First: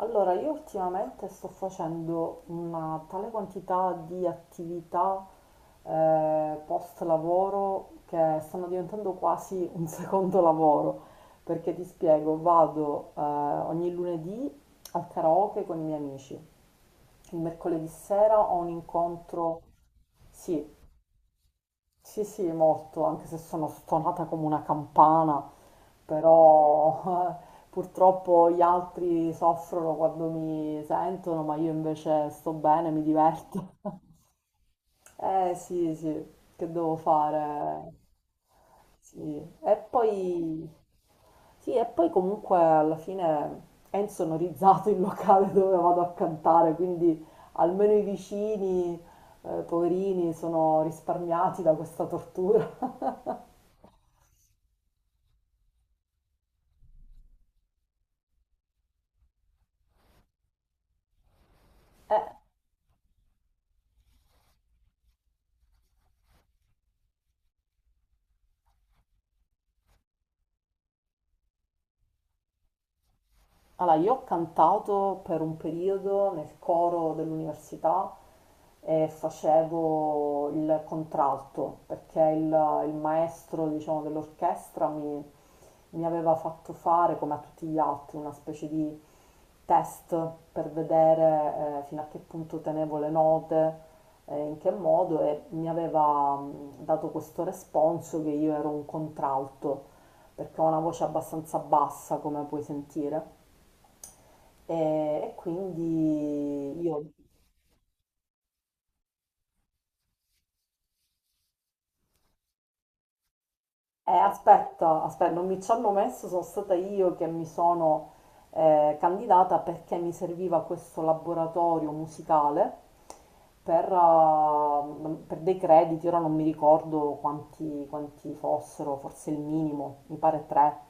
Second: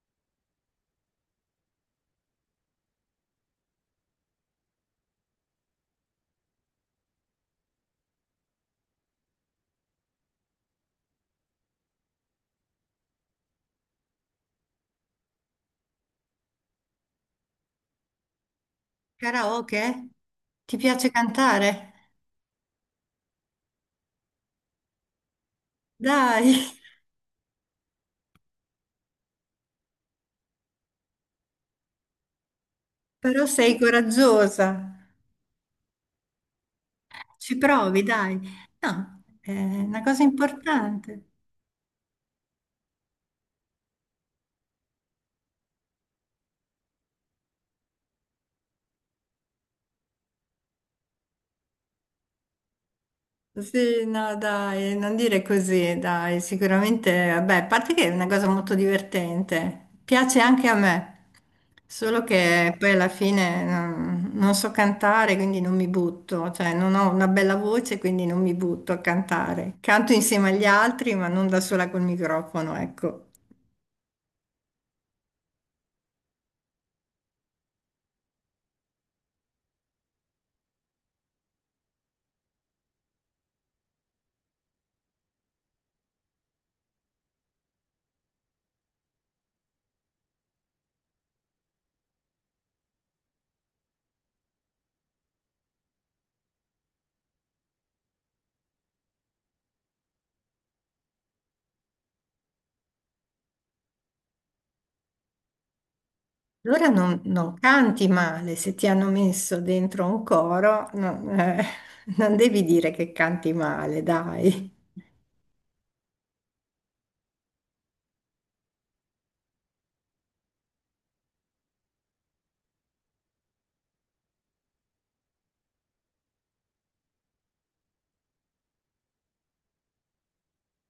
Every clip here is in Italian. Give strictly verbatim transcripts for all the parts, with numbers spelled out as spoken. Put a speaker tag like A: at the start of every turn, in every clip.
A: Allora, io ultimamente sto facendo una tale quantità di attività eh, post lavoro che stanno diventando quasi un secondo lavoro, perché ti spiego, vado eh, ogni lunedì al karaoke con i miei amici, il mercoledì sera ho un incontro,
B: Karaoke?
A: sì,
B: Ti piace cantare?
A: sì, sì, molto, anche se sono stonata come una campana,
B: Dai,
A: però eh, purtroppo gli altri soffrono quando mi sentono, ma io invece sto bene, mi
B: però
A: diverto.
B: sei coraggiosa.
A: Eh sì, sì, che devo
B: Ci
A: fare?
B: provi, dai.
A: Sì.
B: No, è
A: E
B: una cosa
A: poi,
B: importante.
A: sì, e poi comunque alla fine è insonorizzato il locale dove vado a cantare, quindi almeno i vicini, eh, poverini, sono risparmiati da questa tortura.
B: Sì, no, dai, non dire così, dai. Sicuramente, vabbè, a parte che è una cosa molto divertente. Piace anche a me. Solo che poi alla fine non, non so cantare, quindi non mi butto. Cioè, non ho una bella voce, quindi non mi butto a cantare. Canto insieme agli altri, ma non da sola col microfono, ecco.
A: Allora, io ho cantato per un periodo nel coro dell'università e facevo il contralto perché il, il maestro, diciamo, dell'orchestra mi, mi aveva fatto fare, come a tutti gli altri, una specie di test per vedere eh, fino a che punto tenevo le note, eh, in che modo e mi aveva mh, dato questo responso che io ero un contralto perché ho una voce abbastanza bassa, come puoi sentire. E quindi
B: Allora
A: io,
B: non, non canti male, se ti hanno messo dentro un coro, non, eh, non devi dire che canti male,
A: eh,
B: dai.
A: aspetta, aspetta, non mi ci hanno messo, sono stata io che mi sono eh, candidata perché mi serviva questo laboratorio musicale per, eh, per dei crediti, ora non mi ricordo quanti, quanti fossero, forse il minimo, mi pare tre.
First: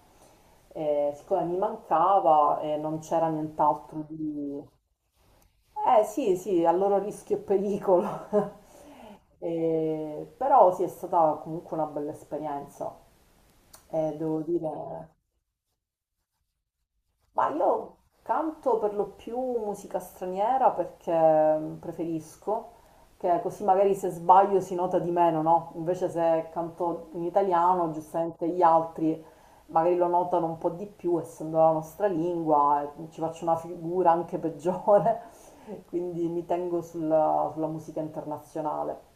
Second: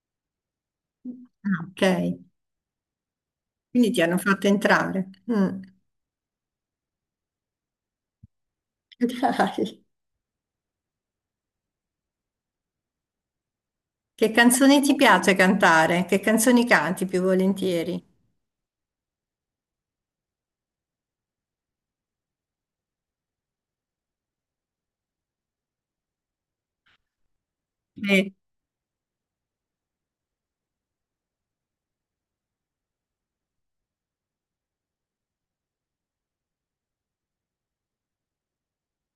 A: Eh, siccome mi
B: Ah, ok,
A: mancava e non c'era
B: quindi ti
A: nient'altro
B: hanno fatto
A: di...
B: entrare. Mm.
A: Eh sì, sì, a loro rischio e pericolo.
B: Dai.
A: Eh, però sì, è stata comunque una bella esperienza. Eh,
B: Che
A: devo dire.
B: canzoni ti piace cantare? Che canzoni canti più
A: Ma io
B: volentieri?
A: canto per lo più musica straniera perché mm, preferisco, che così magari se sbaglio si nota di meno, no? Invece se canto in italiano,
B: Sì,
A: giustamente gli altri magari lo notano un po' di più, essendo la nostra lingua, e ci faccio una figura anche peggiore, quindi mi tengo sulla, sulla musica internazionale.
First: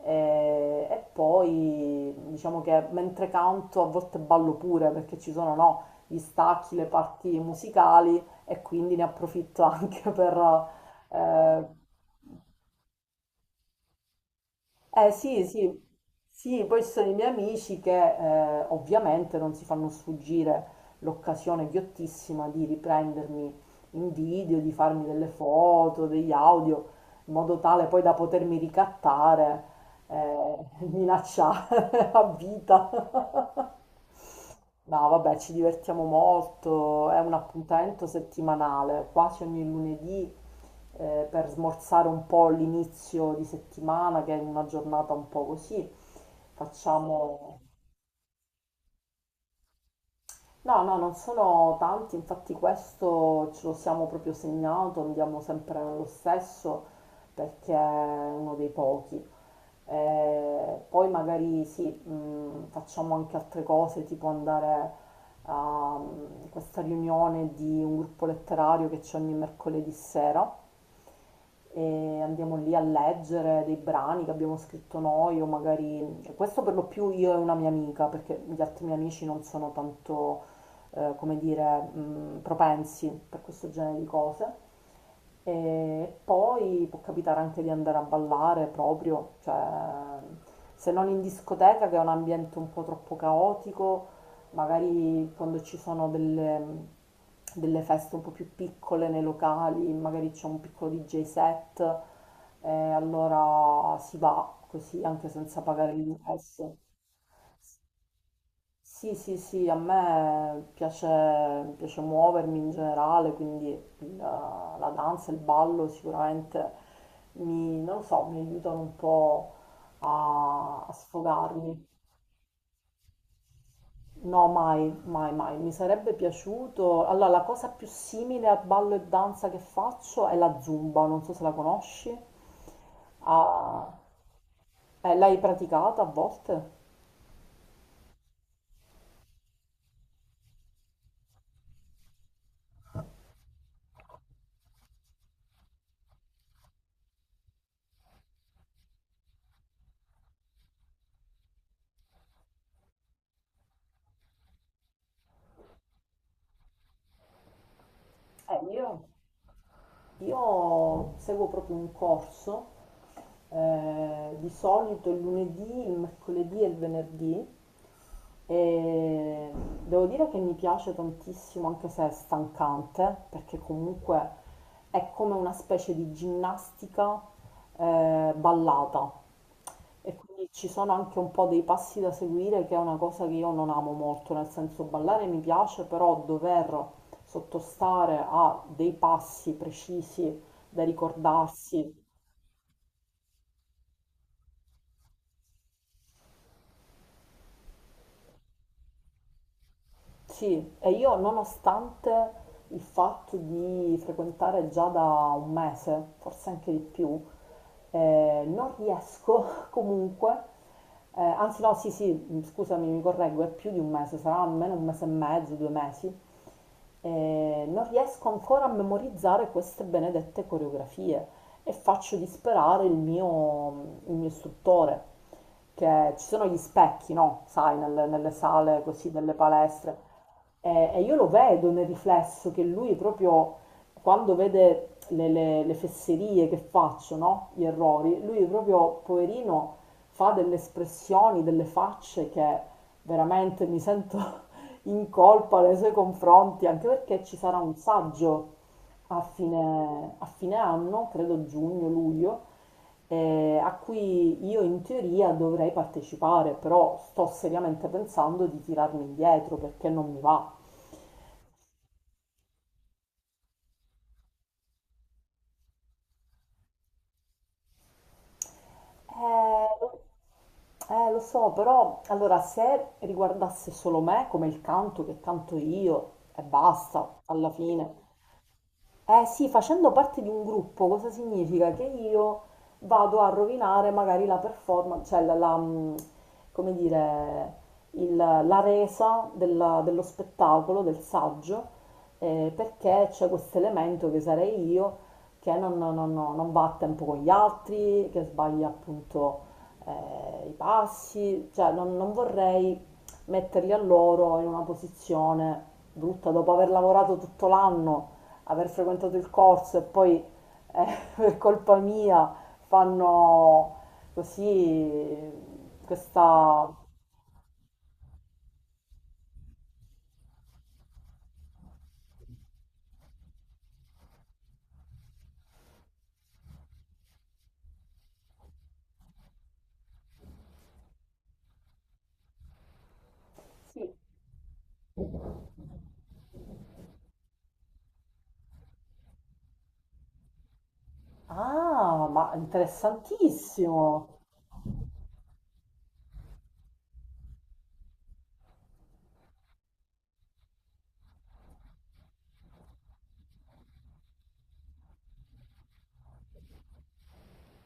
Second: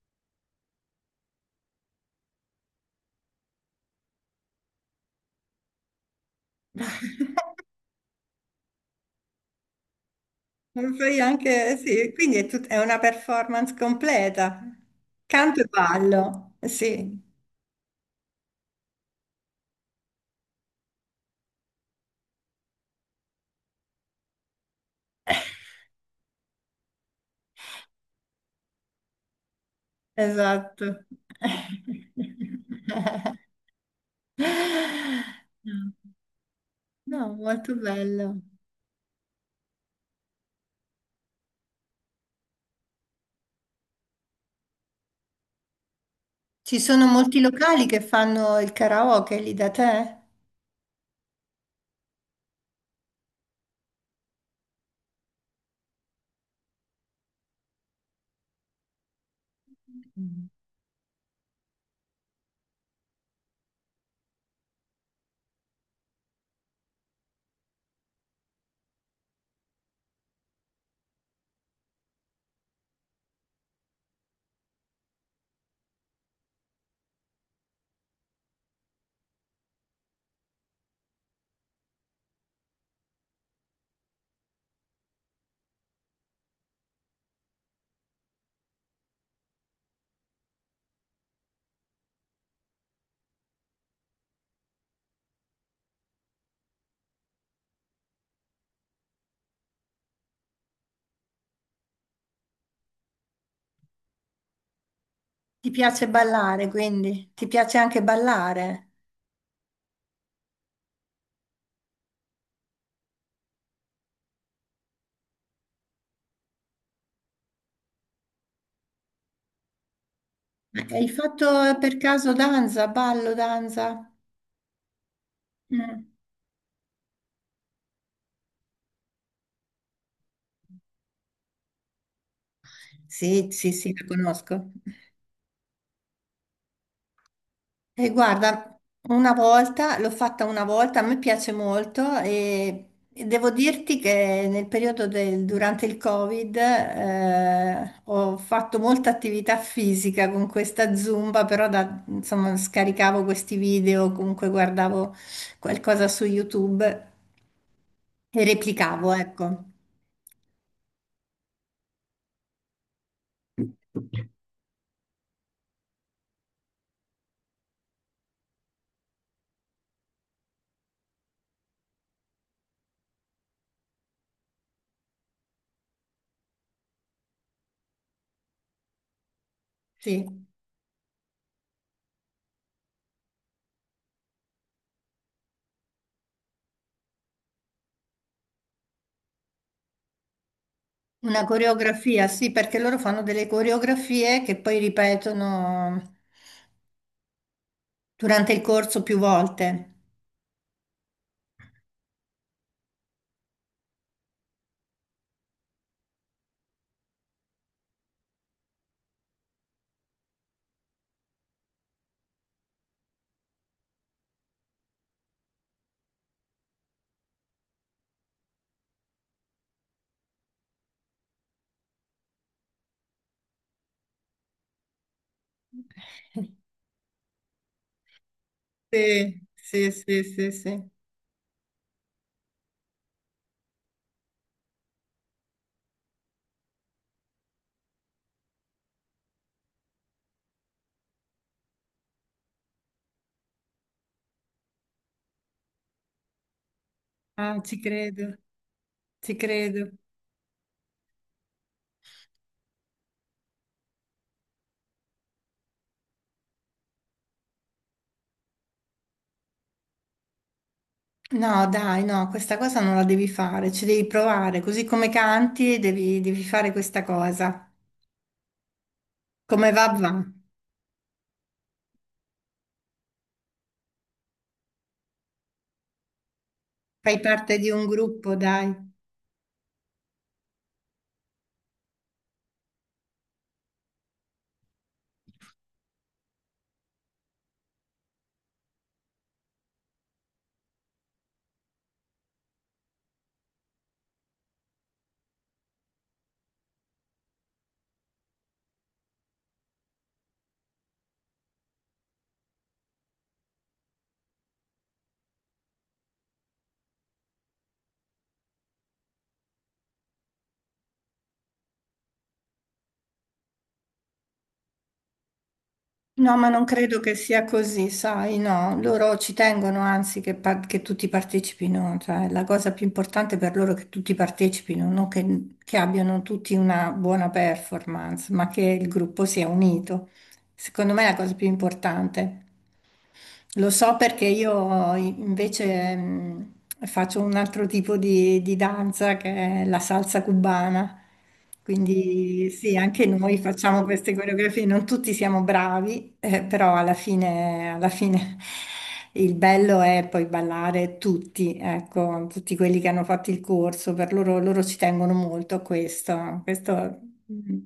A: E, e poi diciamo che mentre canto a volte ballo pure perché ci sono, no? gli stacchi, le parti musicali e quindi ne approfitto anche per...
B: lo fai
A: Eh,
B: anche, sì, quindi è, tut- è una performance completa.
A: eh, sì,
B: Canto e
A: sì,
B: ballo,
A: sì, poi ci sono i
B: sì,
A: miei amici che eh, ovviamente non si fanno sfuggire l'occasione ghiottissima di riprendermi in video, di farmi delle foto, degli audio, in modo tale poi da potermi ricattare, eh,
B: esatto.
A: minacciare a vita. No, vabbè, ci divertiamo molto, è
B: No,
A: un
B: molto
A: appuntamento
B: bello.
A: settimanale, quasi ogni lunedì, eh, per smorzare un po' l'inizio di settimana, che è una giornata un po' così.
B: Ci sono molti
A: Facciamo...
B: locali che fanno il karaoke lì da te?
A: No, no, non sono tanti, infatti questo ce lo siamo proprio segnato, andiamo sempre nello stesso perché è uno dei pochi.
B: Mm.
A: Eh, poi magari sì, mh, facciamo anche altre cose, tipo andare a mh, questa riunione di un gruppo letterario che c'è ogni mercoledì sera e andiamo lì a leggere dei brani che abbiamo scritto noi o magari questo per lo più io e una mia amica perché gli altri miei amici non sono tanto eh, come dire mh, propensi per questo genere di cose e poi può capitare anche di andare a ballare proprio, cioè se non in discoteca che è un ambiente un po' troppo caotico, magari quando ci sono delle, delle feste un po' più piccole nei locali, magari c'è un piccolo D J set, e allora si va così anche senza
B: Ti
A: pagare
B: piace ballare,
A: l'ingresso.
B: quindi? Ti piace anche ballare?
A: Sì, sì, sì, a me piace, piace muovermi in generale, quindi il- la danza, il ballo sicuramente mi, non lo so, mi aiutano un po' a,
B: Eh,
A: a
B: Hai fatto
A: sfogarmi.
B: per caso danza, ballo, danza?
A: No, mai, mai, mai. Mi
B: Mm.
A: sarebbe piaciuto. Allora, la cosa più simile a ballo e danza che faccio è la zumba, non so se la conosci.
B: Sì, sì,
A: Ah,
B: sì, la conosco.
A: eh, l'hai praticata a volte?
B: E guarda, una volta, l'ho fatta una volta, a me piace molto e, e devo dirti che nel periodo del, durante il Covid eh, ho fatto molta attività fisica con questa Zumba, però da- insomma, scaricavo questi video, comunque guardavo qualcosa su YouTube e
A: Eh, io.
B: replicavo, ecco.
A: Io seguo proprio un corso, eh, di solito il lunedì, il mercoledì e il venerdì, e devo dire che mi piace tantissimo, anche se è stancante, perché comunque è come una specie di ginnastica eh, ballata. E
B: Sì,
A: quindi ci sono anche un po' dei passi da seguire, che è una cosa che io non amo molto, nel senso ballare mi piace, però dover sottostare a dei passi precisi da
B: una
A: ricordarsi.
B: coreografia, sì, perché loro fanno delle coreografie che poi ripetono durante il corso più volte.
A: Sì, e io nonostante il fatto di frequentare già da un mese, forse anche di più, eh, non riesco comunque, eh, anzi no, sì, sì, scusami, mi correggo, è più di un mese, sarà almeno un mese e mezzo, due mesi, e non riesco ancora a memorizzare queste benedette coreografie e faccio disperare il mio, il mio istruttore, che ci sono gli specchi, no? Sai, nelle, nelle sale così delle
B: Sì, sì,
A: palestre.
B: sì, sì, sì.
A: E, e io lo vedo nel riflesso che lui proprio quando vede le, le- le fesserie che faccio, no? Gli errori, lui proprio, poverino, fa delle espressioni, delle facce che veramente mi sento in colpa nei suoi confronti, anche perché ci sarà
B: Ah,
A: un
B: ci credo,
A: saggio a
B: ci credo.
A: fine, a fine anno, credo giugno-luglio, eh, a cui io in teoria dovrei partecipare, però sto seriamente pensando di tirarmi indietro perché non mi va.
B: No, dai, no, questa cosa non la devi fare, ci devi provare, così come canti devi, devi fare questa cosa. Come
A: Eh,
B: va, va.
A: eh, lo so, però allora se riguardasse solo me, come il canto che canto io, e
B: Fai
A: basta, alla
B: parte di un
A: fine.
B: gruppo, dai.
A: Eh sì, facendo parte di un gruppo, cosa significa? Che io vado a rovinare magari la performance, cioè la, la, mh, come dire, il- la resa della- dello spettacolo, del saggio, eh, perché c'è questo elemento che sarei io che non, non- non- non va a tempo con gli altri, che sbaglia appunto eh, i passi, cioè non, non vorrei metterli a loro in una posizione brutta dopo aver lavorato tutto l'anno aver frequentato il corso e poi eh, per colpa mia fanno così
B: No, ma non
A: questa...
B: credo che sia così, sai, no, loro ci tengono anzi che, par- che tutti partecipino, cioè la cosa più importante per loro è che tutti partecipino, non che, che abbiano tutti una buona performance, ma che il gruppo sia unito. Secondo me è la cosa più importante. Lo
A: Sì,
B: so perché io invece mh, faccio un altro tipo di, di danza che è la salsa cubana.
A: ah, ma
B: Quindi sì, anche noi facciamo
A: interessantissimo!
B: queste coreografie, non tutti siamo bravi, eh, però alla fine, alla fine il bello è poi ballare tutti, ecco, tutti quelli che hanno fatto il corso, per loro, loro ci tengono molto a questo, questo mh,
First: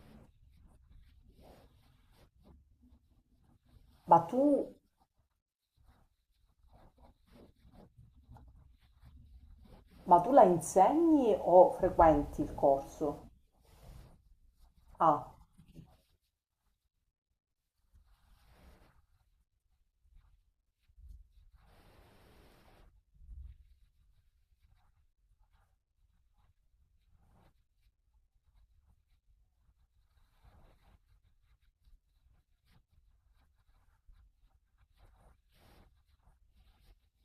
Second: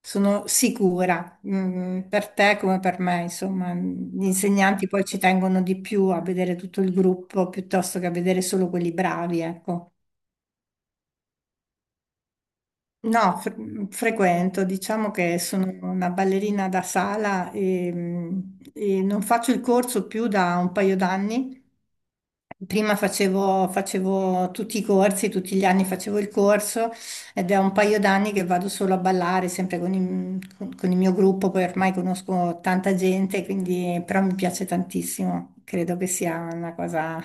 B: sono sicura. Mm, per te come per me, insomma,
A: Ma
B: gli
A: tu,
B: insegnanti poi ci tengono di più a vedere tutto il gruppo piuttosto che a vedere solo quelli bravi, ecco.
A: ma tu la insegni o frequenti il corso?
B: No, fre- frequento, diciamo
A: Ah,
B: che sono una ballerina da sala e, mm, e non faccio il corso più da un paio d'anni. Prima facevo, facevo tutti i corsi, tutti gli anni facevo il corso ed è un paio d'anni che vado solo a ballare, sempre con il, con- con il mio gruppo, poi ormai conosco tanta gente, quindi però mi piace tantissimo, credo che sia una cosa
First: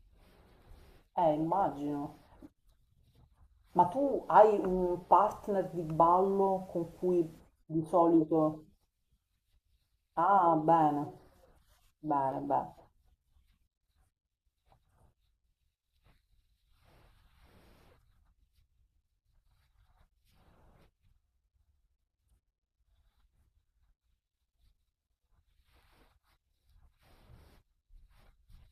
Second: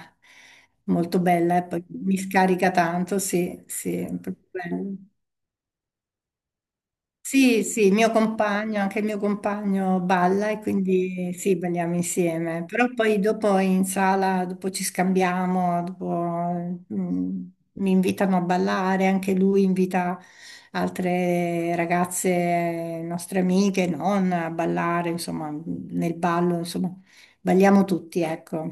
B: molto
A: eh,
B: bella e poi
A: immagino.
B: mi scarica tanto, sì,
A: Ma
B: sì,
A: tu
B: è proprio
A: hai
B: bello.
A: un partner di ballo con cui
B: Sì, sì,
A: di
B: il mio
A: solito...
B: compagno, anche il mio compagno balla
A: Ah,
B: e
A: bene,
B: quindi sì, balliamo
A: bene,
B: insieme,
A: bene.
B: però poi dopo in sala, dopo ci scambiamo, dopo mm, mi invitano a ballare, anche lui invita altre ragazze, nostre amiche, non a ballare, insomma, nel ballo, insomma, balliamo tutti, ecco,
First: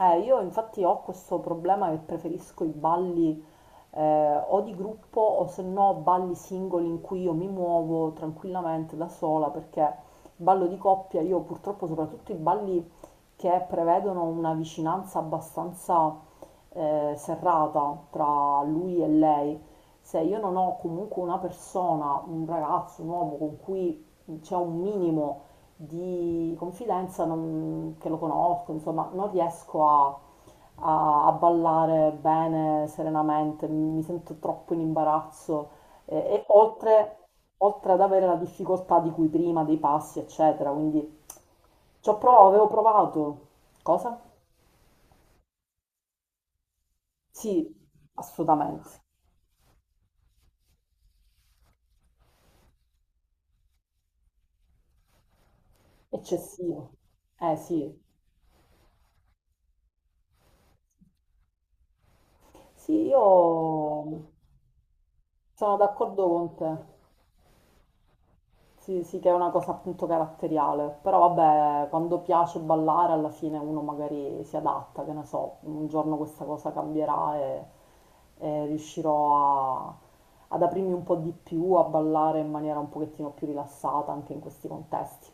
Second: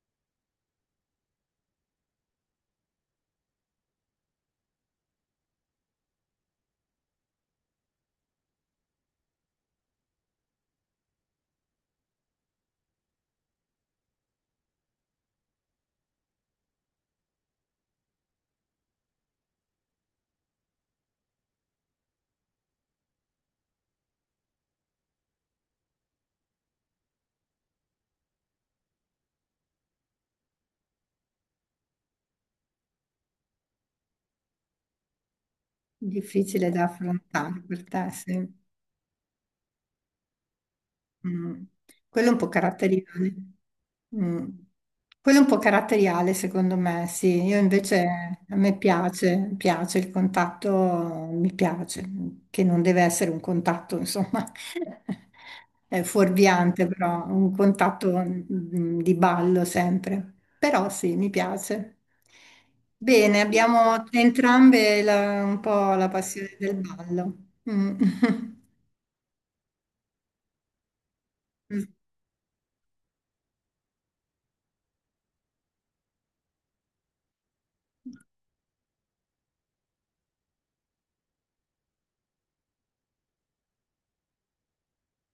A: Eh, io infatti ho questo problema che preferisco i balli eh, o di gruppo o se no balli singoli in cui io mi muovo tranquillamente da sola perché il ballo di coppia, io purtroppo soprattutto i balli che prevedono una vicinanza abbastanza eh, serrata tra lui e lei, se io non ho comunque una persona, un ragazzo, un uomo con cui c'è un minimo di confidenza non- che lo conosco, insomma, non riesco a, a- a ballare bene, serenamente, mi sento troppo in imbarazzo eh, e
B: difficile da
A: oltre,
B: affrontare per
A: oltre ad
B: te,
A: avere la
B: sì.
A: difficoltà di cui prima, dei passi, eccetera, quindi
B: Mm.
A: ci ho
B: Quello è un
A: provato,
B: po'
A: avevo
B: caratteriale.
A: provato. Cosa?
B: Mm. Quello è un po' caratteriale, secondo me, sì. Io
A: Sì,
B: invece a me
A: assolutamente,
B: piace, piace il contatto, mi piace, che non deve essere un contatto, insomma, è fuorviante,
A: eccessivo.
B: però un
A: Eh sì,
B: contatto mm, di ballo sempre. Però sì, mi piace.
A: sì,
B: Bene, abbiamo
A: io
B: entrambe la- un
A: sono
B: po' la
A: d'accordo con
B: passione del
A: te.
B: ballo. Mm.
A: Sì, sì, che è una cosa appunto caratteriale, però vabbè, quando piace ballare alla fine uno magari si adatta, che ne so, un giorno questa cosa cambierà e, e riuscirò a- ad aprirmi un po' di più, a ballare in maniera un pochettino più rilassata anche in questi contesti.